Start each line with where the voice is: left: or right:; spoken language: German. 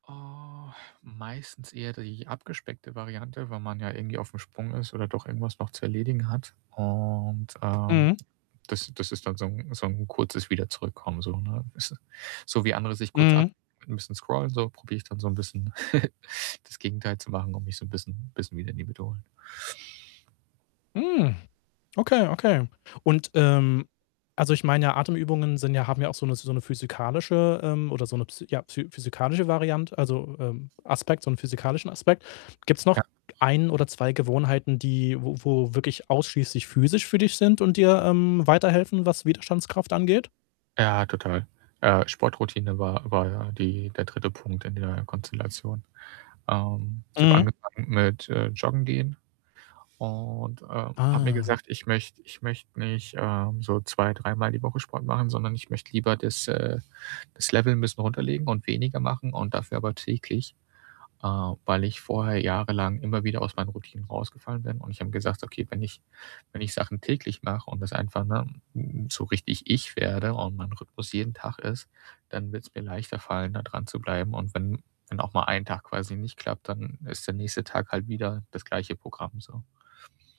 right: Ah, meistens eher die abgespeckte Variante, weil man ja irgendwie aufm Sprung ist oder doch irgendwas noch zu erledigen hat. Und, ähm,
left: Mhm.
right: das das ist dann so 'n so 'n kurzes Wiederzurückkommen, so, ne? Ist so wie andere sich kurz ab
left: Mhm.
right: 'n bisschen scrollen so, probiere ich dann so 'n bisschen das Gegenteil zu machen und mich so 'n bisschen bisschen wieder in die Mitte holen.
left: Mhm. Okay, okay und, ähm also, ich meine ja, Atemübungen sind ja haben ja auch so 'ne so 'ne physikalische, ähm oder so 'ne, psy ja, phy physikalische Variante also, ähm, Aspekt so 'n physikalischen Aspekt. Gibt's
right: Ja.
left: noch 1 oder 2 Gewohnheiten, die wo wo wirklich ausschließlich physisch für dich sind und dir, ähm, weiterhelfen, was Widerstandskraft angeht?
right: Ja, total, äh, Sportroutine war war ja die der 3. Punkt in der Konstellation. Ähm, ich habe
left: Mhm.
right: angefangen mit, äh, Joggen gehen und, äh, habe mir
left: Ah.
right: gesagt, ich möchte ich möchte nicht, äh, so zwei dreimal die Woche Sport machen, sondern ich möchte lieber das, äh das Level 'n bisschen runterlegen und weniger machen und dafür aber täglich, äh, weil ich vorher jahrelang immer wieder aus meinen Routinen rausgefallen bin und ich habe gesagt: „Okay, wenn ich wenn ich Sachen täglich mache und das einfach ne, hm, so richtig ich werde und mein Rhythmus jeden Tag ist, dann wird's mir leichter fallen, da dranzubleiben und wenn wenn auch mal 1 Tag quasi nicht klappt, dann, äh, ist der nächste Tag halt wieder das gleiche Programm so.“